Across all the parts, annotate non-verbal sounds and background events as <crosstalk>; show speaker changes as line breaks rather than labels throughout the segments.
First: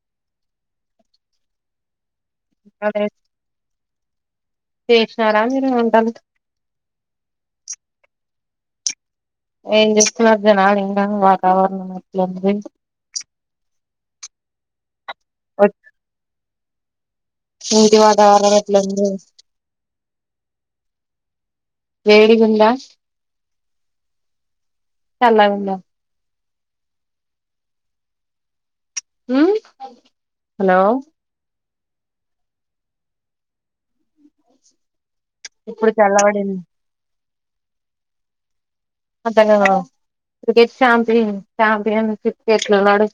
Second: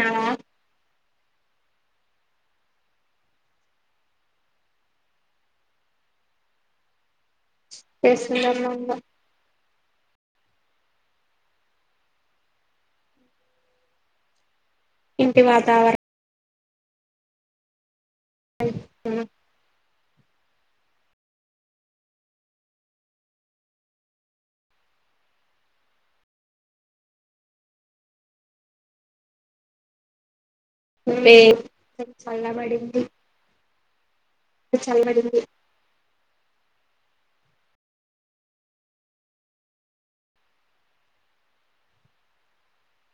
ఆ
పిల్వ లేద్ చేశినారా మీరు వంటలు
చేసున్నార్ మ అమ్మ
ఏం ఎస్తున్నారుర్జనాలు ఇంకా వాతావరణం ఎట్లుంది
ఇంటి వాతావర
మీ ఇంటి వాతవరణం ఎట్లుంది
వాతావరణం
వేడిగుంద చల్లగుంద ఉమ్ హలో
వేడి నుంచిల్లి చల్లబడింది చల్ల బడింది
ఇప్పుడు చల్లవడింది అంతలగా క్రికెట్ చాంపన్ చాంపయన్ క్రికెట్ ట్లున్నాడు ఆ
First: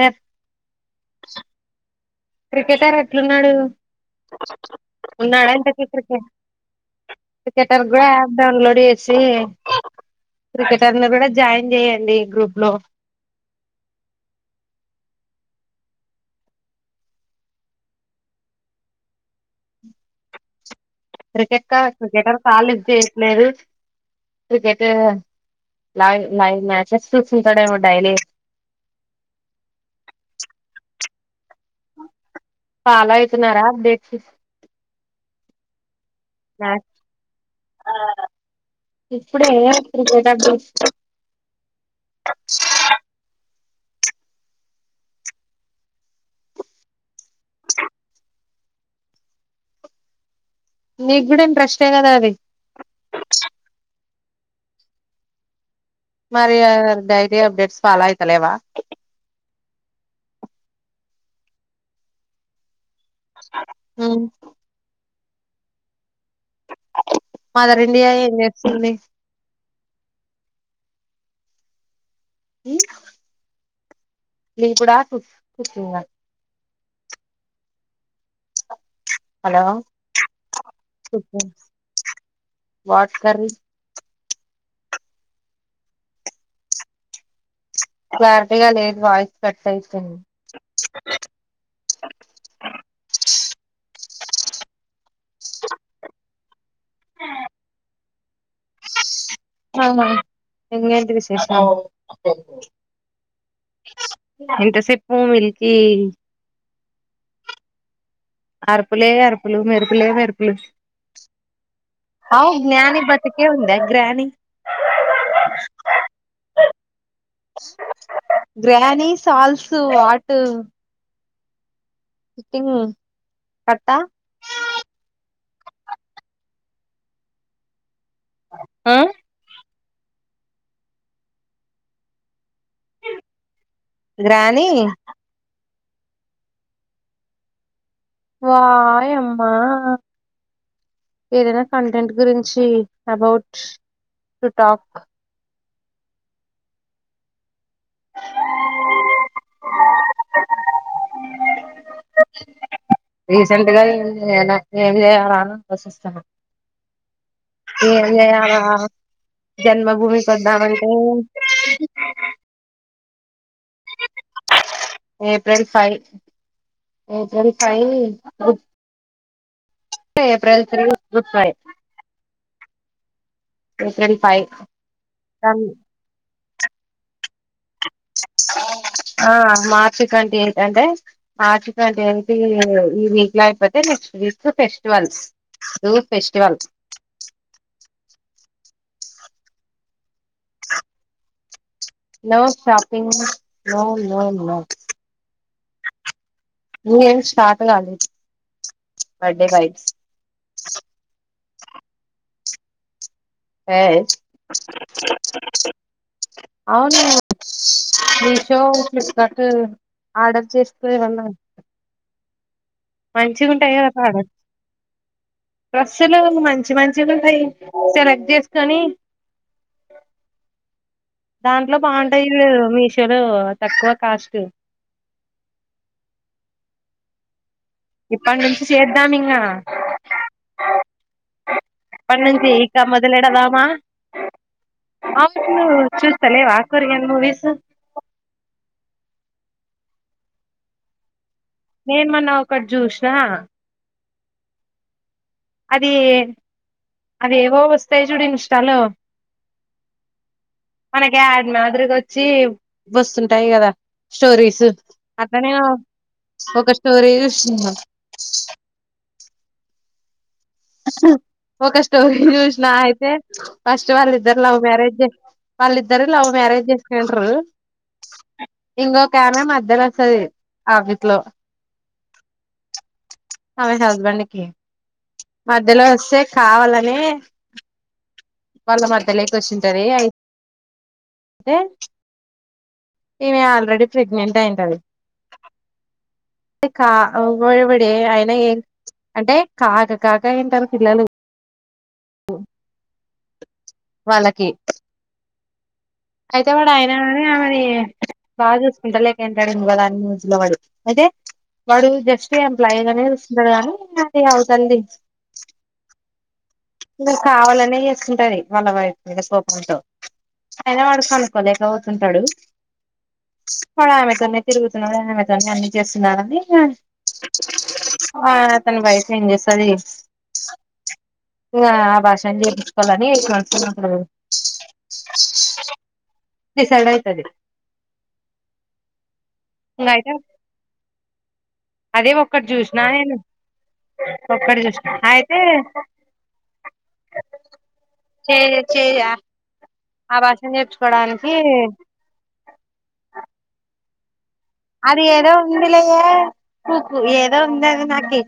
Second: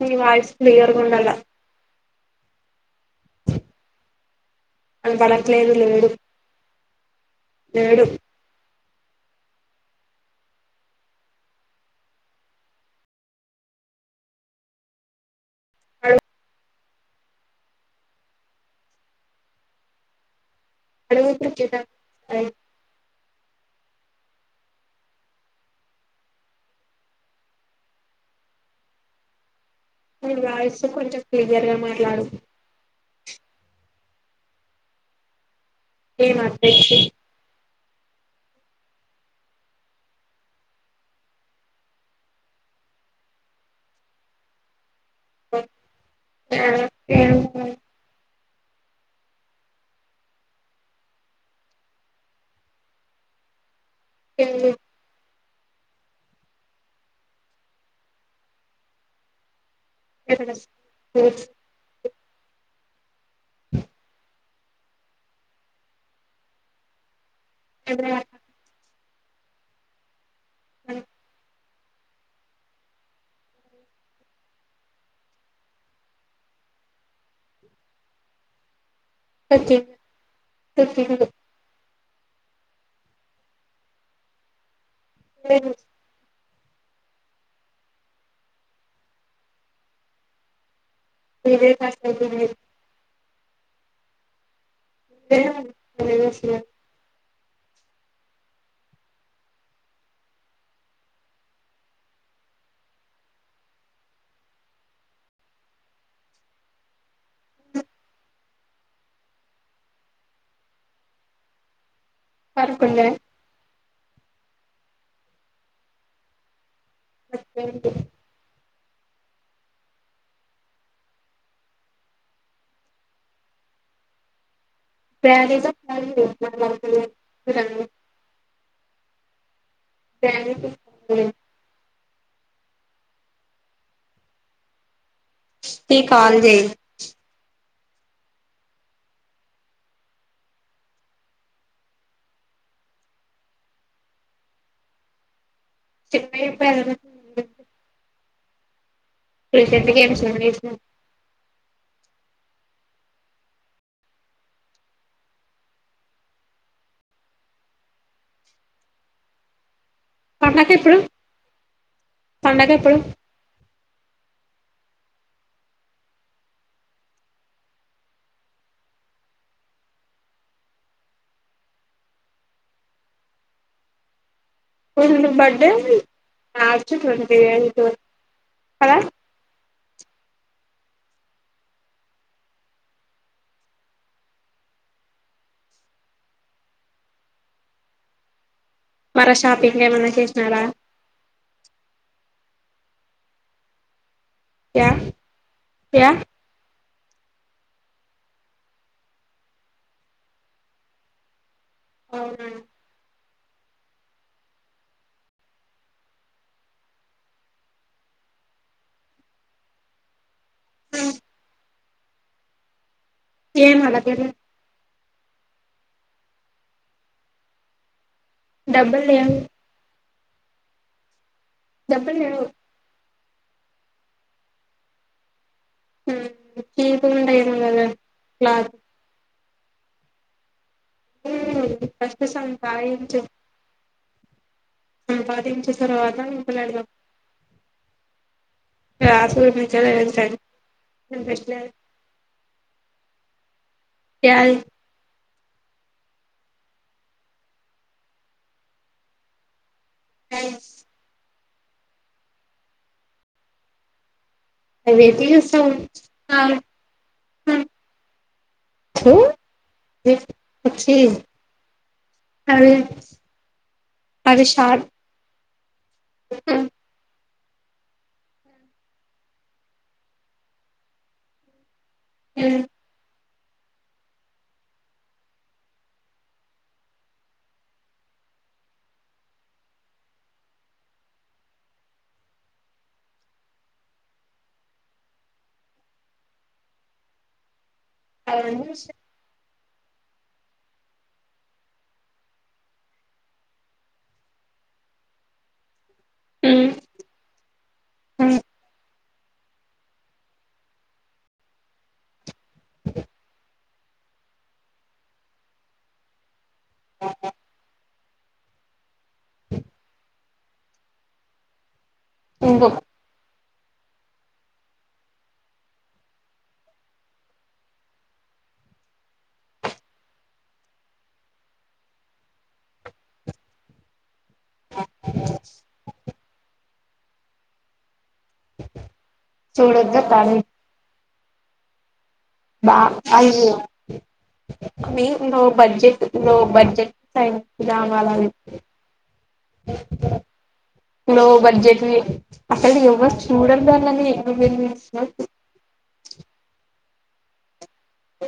మీ వాయిస్ క్లియర్ గుండల
ప్రొఫెసర్ ఎట్లున్నాడు ఉన్నాడ ఇంత
వినపడట్లేదు లేడు
క్రికె క్రికెటర్
లేడు
కూడా యాప్ డౌన్లోడ్ చేసి సి క్రికెటర్ ని కూడా జాయిన్ చేయయండి గ్రూప్ లో ఆ
అ
క్రికెట్ క క్రికెటర్ కాల్ లిఫ్ట్ చేయట్లేదు క్రికెట్ లైవ్ లైవ్ మ్యాచెస్ చూస్తుంటడేమో డైలీ ఆ
నీ వాయిసు కొంచెం క్లియర్ గా మాట్లాడు
ఫాలో అయితున్నారా అప్డేట్స్
ఏమ అప్ డేట్స్
అ ఇప్పుడే క్రికెట్ దు ఆ
ఆ ఎం లేదా
మీడా ఇంట్రెస్ట్ ఎ కదా అది
చె
మరి డైరీ అప్డేట్స్ ఫాలో అయితలేవా
ఎక్కడ
హ మదర్ ఇండియా ఏం చేస్తుంది
అ
అ ఇప్పుడాపు కుతుంగ హలో వాటర్
లేదు
క్లారిటీగా లేదు వాయిస్ కట్ అయితుంది
<unintelligible> ఎంచేస్తున్నావ్
అవున ఇంగెంటి విశేషల్ ఇంత సిపూ మిల్కీ అరుపులే అరుపులు మెరుపులే మెరుపులు అవు జ్ఞాని బతికే ఉంద గ్రాని
పడుకుందా
గ్రానీ సాల్స్ వాటు టి పట్టా
<unintelligible>
ఆ
గ్రాని
గ్రానీ
వస్తె కాల్ జయ్
వాయమ్మా ఏదైనా కంటెంట్ గురించి అబౌట్ టు టాక్
చెప్పేవి చెప్పెగద రీసెంట్గా ఏం పంట ఎస్నావ్
రీసెంట్గా నే ఏం చేయాలన ఆలోచిస్తాన ఏంజేయాల జన్మ
పండగ
భూమికిదమంటే
ఎప్పుడు పండగ ఎప్పుడు
April five April five April three good five యుకెన్ పై
బర్డే మార్చ్ ట్వంటి ఏ
ఆ మార్చ్ ట్వంటి ఏ అంటే మార్చ్ ట్వంటీ ఎయిట్ ఈ వీక్ లో అయిపోతే next week festivals do festival
వర షాపింగ్ ఏమన్నా చేసినారా
no shopping no no no
క్యా క్యా
ఇంగేం స్టార్ట్ కాలేదు బర్డే బయ్
అ
ఏ అవును మీషో ఫ్లిప్కార్ట్ ఆర్డర్ చేసుకో ఏమన్న మంచిగా ఉంటాయి
ఏం
కదా
అలా
ఆడ డ్రస్సులు మంచి మంచిగున్నాయి సెలెక్ట్ చేసుకొని
డబ్బుల్ లేవు
దాంట్లో
డబ్బులు
బాగుంటాయి
లేవు
జుడు మీషోలో తక్కువ కాస్ట్
హు తీకుంటా ఎప్
ఇప్పనుంచి చేదంమింగ
ఫస్ట్
పన్నంచి ఇంగ
సంపాదించు
మొదలెడదామా అవును
సంపాదించిన తర్వాత
చూస్తాలేవ
మాట్లాడదాం
ఆకురియన్ మూవీసు
ఆ చునిపించలేదు ఇంట్రస్ట్
నేనుమన్నా ఒకటి చూసిన
యాలు
అది అవివో వస్తాయి చూడి ఇన్ష్టలో మనకి యాడ్డ్ మాదిరిగా వచ్చి వస్తుంటాయి కదా స్టోరీస్
అవేంటి
అతనే
చూస్తాం హు
ఒక స్టోరీ చూసినా
అవి
అయితే ఫస్ట్ వాళ్ళ ఇద్దరు
అవి
లవ్
షార్ట్
మ్యారేజ్ వాళ్ళిద్దరు లవ్ మ్యారేజ్ చేసుకుండారు ఇంకొకామే మధ్యలో వస్తుంది ఆ వీట్లో ఆమె హస్బెండ్కి మధ్యలో వస్తే కావాలని వాళ్ళ మధ్యలోకి వచ్చింటార అయి అదే ఈమె ఆల్రెడీ ప్రెగ్నెంట్ అయింటంది అ కాబడిబడి అయిన ఏం అంటే కాక కాక అయింటారు పిల్లలు వాళ్ళకి అయితే వాడు అయన కాని ఆమెని బాగా చూసుకుంటా లేక ఎంటాడు కదా అని న్యూస్ లో వాడు అంటే వాడు జస్ట్ ఎంప్లాయస్ అనేది వస్తుంటడు కాగానీ అది అవు తల్లి ఇగ కావాలనే చేసుకుంటది వాళ్ళ వైఫ్ మీద కోపంతో ఐయైన వాడుకోనుకోలేకపోతుంటాడు
ఇంకో
వాడు ఆమెతోనే తిరుగుతున్నాడు ఆమెతోనే అన్ని చేస్తున్నారని ఆ అతను బయట ఏం చేస్తుంది ఆ ఆభాషన్ చేపించుకోవాలని వస్తూ ఉంటాడు నిసడ అవుతుది
చూడొద్దా తాని
అదే ఒక్కటి
అ
చూసినా నేను ఒక్కటి చూసిన అయితే
బడ్జెట్ లో బడ్జెట్ సైలా వాలా
చే చే ఆ భాషను
లో
చేర్చుకోవడానికి
బడ్జెట్ అసలు ఎవ్వ చూడల్దలండి
అది ఏదో ఉందిలేయే కూూకు ఏదో ఉంది అది నా కే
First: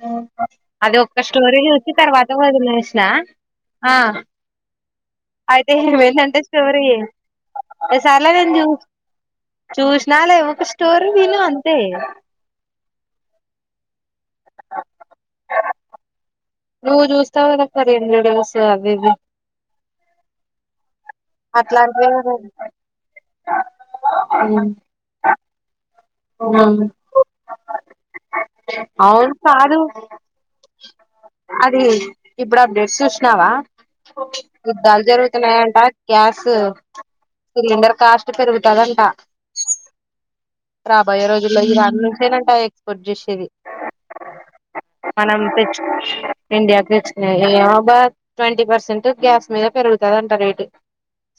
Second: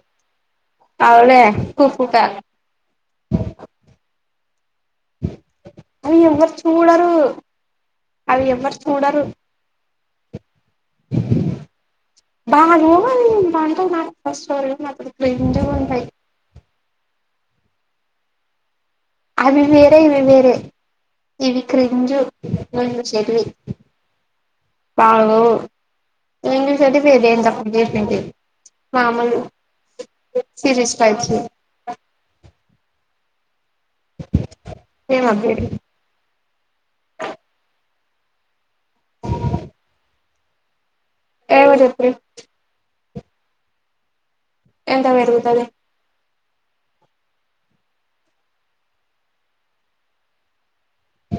అది ఒక్క
అవులే
స్టోరీ చూసి
కుకుకా
తర్వాత కూడా వదిలేసిన ఆ అయితే
అవి
ఏమేంటంటే
ఎవ్వరు
స్టోరీ
చూడరు
సరేలే
అవి
గాని
ఎవ్వరు చూడరు
చూసిన లేే ఒక స్టోరీ విను అంతే
బాను బాంటాయి నాకు ఫస్ట్ అఫ్ ఆల్ అక్కడ దండి ఉంటాయి
నువ్వు చూస్తావు కదా అక్క డైలీ న్యూస్
అవి వేరే ఇవి వేరే ఇవి
అట్లాంటివే
క్రజు
కదా
కొ చెల్లి బాగు చేసింది
అను
మామూలు
కారు
సిరీస్ టైప్స్
అదే ఇప్పుడు అప్పుడేన్స్ యుద్దాలు
ఏం అప్డేట్
జరుగుతున్నాయంట గ్యాస్ సిలిండర్ కాస్ట్ పెరుగుతాదంటా రాబోయే రోజుల్లో
ఏమో
ఇరాన్
చెప్పు
నుంచేనంట ఎక్స్పోర్ట్ చేసేది
ఎంత
మనం
పెరుగుతది
తెచ్చు ఇండియాకి తెచ్చిన ఏమబా ట్వంటీ పర్సెంట్ గ్యాస్ మీద పెరుగుతుంది అంట రేటు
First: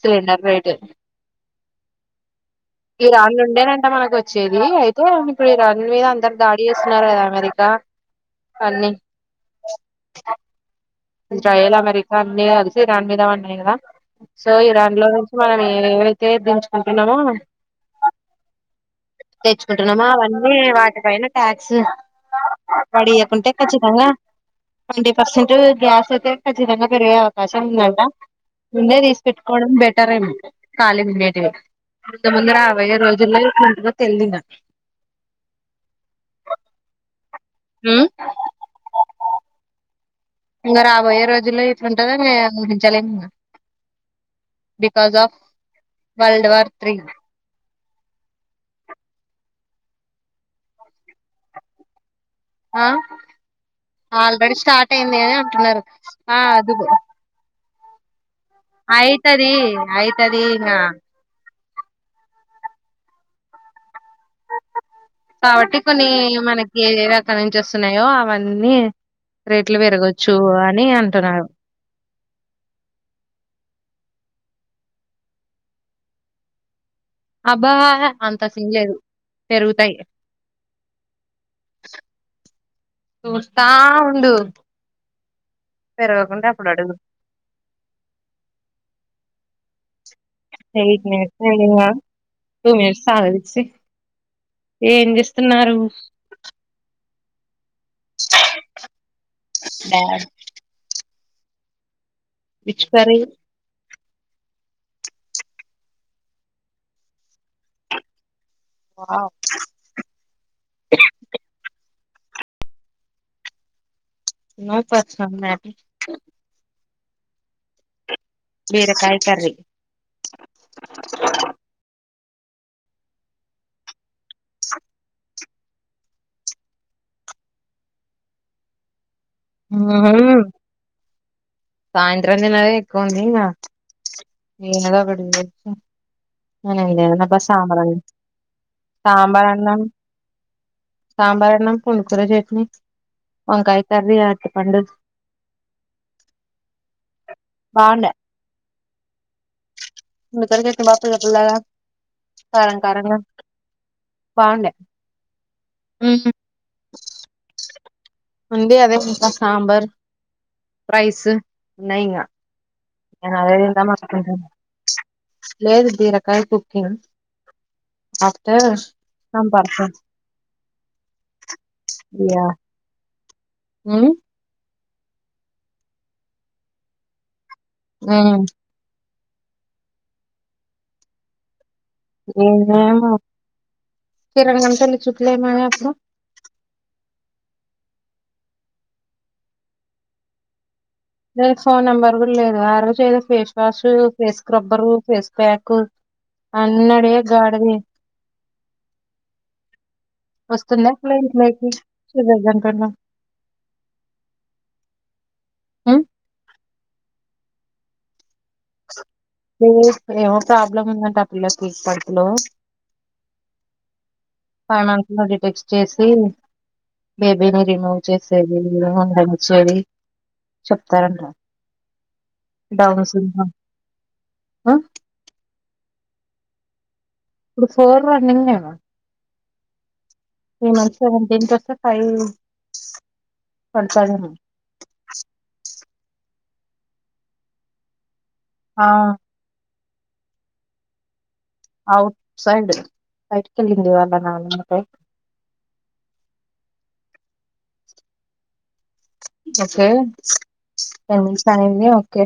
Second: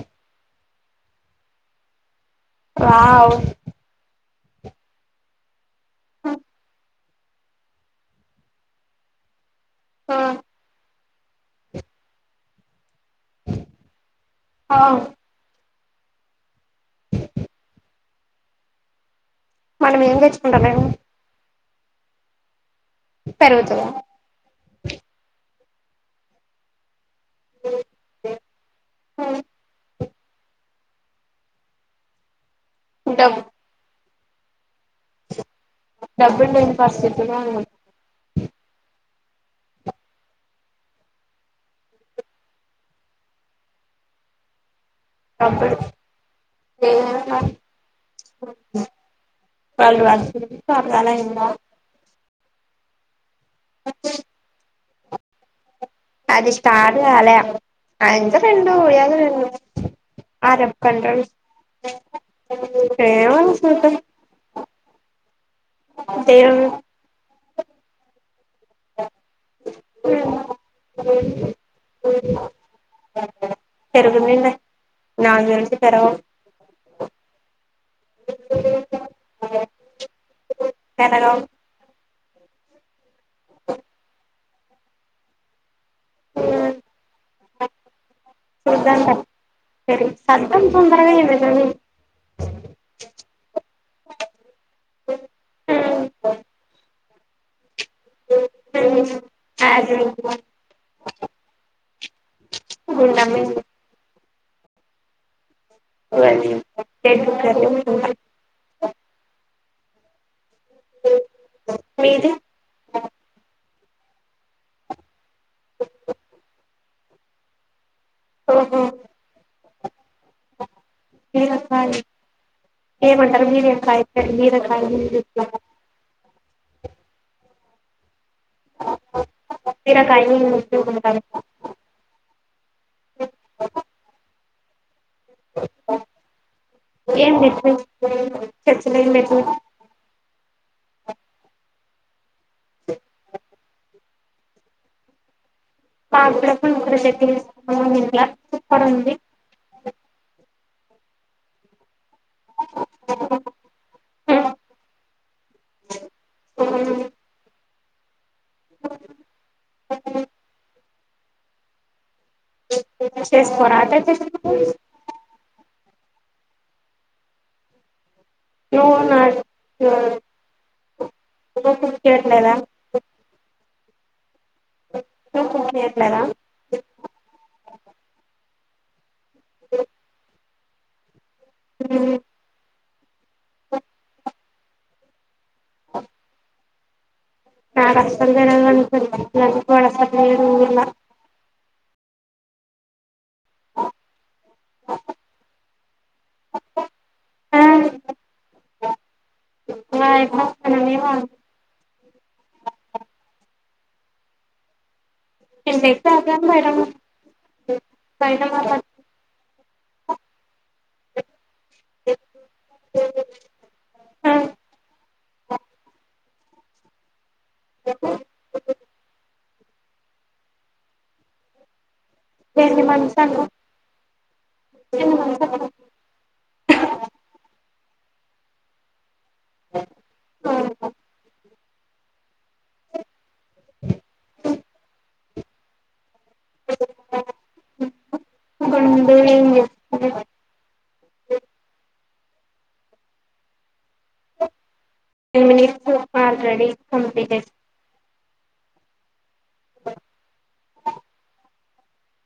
సిలిండర్ రేట్ ఈ
వావ్
రాళ్ళు ఉండేనంట మనకు వచ్చ వచ్చేది అయితే ఇప్పుడు ఇరాన్ మీద అందరు దాడి చేస్తున్నారు కదా అమెరికా అన్నీ
ఆ
ఇజ్రాయల్ అమెరికా అన్ని కలిసి ఇరాన్ మీద ఉన్నాయి కదా సో
అవు
ఇరాన్ లో నుంచి మన మేము ఏవైతే దించుకుంటున్నామో
మనం
తెచ్చుకుంటున్నామా
ఏం
అవన్నీ
తెచ్చుకుంటాలేము
వాటి పైన ట్యాక్స్ పడియకుంటే
పెరుగుతదా
ఖచ్చితంగా ట్వంటీ పర్సెంట్ గ్యాస్ అయితే ఖచ్చితంగా పెరిగే అవకాశం ఉందట ముందే తీసి పెట్టుకోవడం బెటరే ఖాళీ ఉండేటివి కొంతమంద రాబయే రోజుల్లో ఇంటగా తెలింద
డబ్బులుంటడి పస్కెట్
ఇంకా రాబోయే రోజుల్లో ఇతే ఉంటందో అందించలే ఇంకా బికాస్ ఆఫ్
డబ్బులు
వర్ల్డ్ వార్ త్రీ
పలాలంద
ఆ ఆల్రెడీ స్టార్ట్ అయింది అని అంటున్నారు ఆ అది
అంద రెండ ఒడియాదు రెండ
అయితది అయితది ఇంగ
అరబ్ కండ్రలు ఏవ సూట
కాబట్టి కొన్ని
దేవుడు
మనకి ఏ రక నుంచి వస్తున్నాయో అవన్నీ అన్నన్ని రేట్లు పెరగచ్చు అని అంటున్నారు
చెరకుందింట నాలుగులంచి తెరవ
అబ్బాా అంత సిలేదు పెరుగుతాయి
పెరగవు
చూస్తా ఉడు పరగకుంట అప్పుడుడు
సర
ఎయిట్ మనిట్ టూ మట్స్ల ఏం చేస్తున్నారు
అ
డా విచ్చకరే
అది రెడ్ కర్రీ
ఆ
మీది
ను పసంది
ఓహో
బేరకాయ కరీ
లేప్పా ఏ మంటారు మీరేకాయ మీరకాయ బీరకాయని ముద్దు అంటారు
సాయంత్రం తేనదే ఎక్కువ ఉంది ఇకా ఏ ఏదా పెడి
ఏం
అనప్ప సాబార్
పెట్టించుకోలేదు, చర్చలు ఏం పెట్టు
సాబార్న్ సాంబార్ అన్నం పుడుకూర చట్నీ వంకాయ కర్రీ అంత పండు
పాల
బాగుండే
ఇంట్లా సపర్ ఉంది
క వాపుస్ కట్టలాగా కర కారంగా బాగుంట ఉమ్ అం అదే సాబార్ రైస్ ఉన్నాయింగా నేను
చేసుకోరా
అదేదిందా
అట
మాకుంటా లేదు తీరకాయపుగంగ్ అతే
నువ్వు
నమ్ పత
ట్ల <inaudible>
ఉమ్
చేయట్లేదా
హ్మ్
<inaudible>
హ్మ్మ్ ఏమో
<inaudible>
తిరగని తల్లి చూట్లే మడు
నాకసలు తెల్వదు అందుకుసరుంగ
దానికి ఫోన్ నెంబర్ కూడా లేదు ఆరు చే face wash face scrubber face pack అన్నడే
ఆ
గగాడది వస్తు
మనమేమో
నెక్లేట్ మకిజన్నా
ఎతే అగం పైడ పడం <inaudible>
హ్మ్మ్ ఏవో ప్రోబ్లమ్ ఉందంట ఆ పిల్లకి తిరుపతి లో
ఆ
ఫైవ్ మన్స్ లో డిటెక్ట్ చేసి బేబీని రిమూవ్ చేసేది కూడా ఉందంట స్టడీ చెప్తారంట
ఎన్ని
డౌన్
మంత్స్ కంట
సిండ్రోమ్
<inaudible>
ఇప్పుడు ఫోర్ రన్నింగ్ ఏమో
<inaudible> <unintelligible>
త్రీ మంత్ సెవెంటీన్ కి వస్తే ఫైవ్ పడతాదేమో <inaudible> <unintelligible>
కొ <inaudible>
ఆ
<unintelligible> అ <inaudible> <unintelligible>
ఔట్సైడ్ బైటికి వెళ్ళింది వాళ్ళ నాన్నమ్మతో
ten minutes already complete
okay ten minutes అయ్యింది ఓకే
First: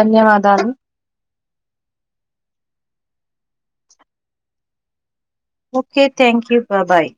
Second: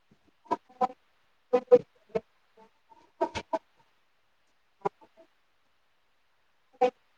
ధన్యవాదాలు
అ <inaudible> <unintelligible>
ఓకే థ్యాంక్ యూ బా బాయ్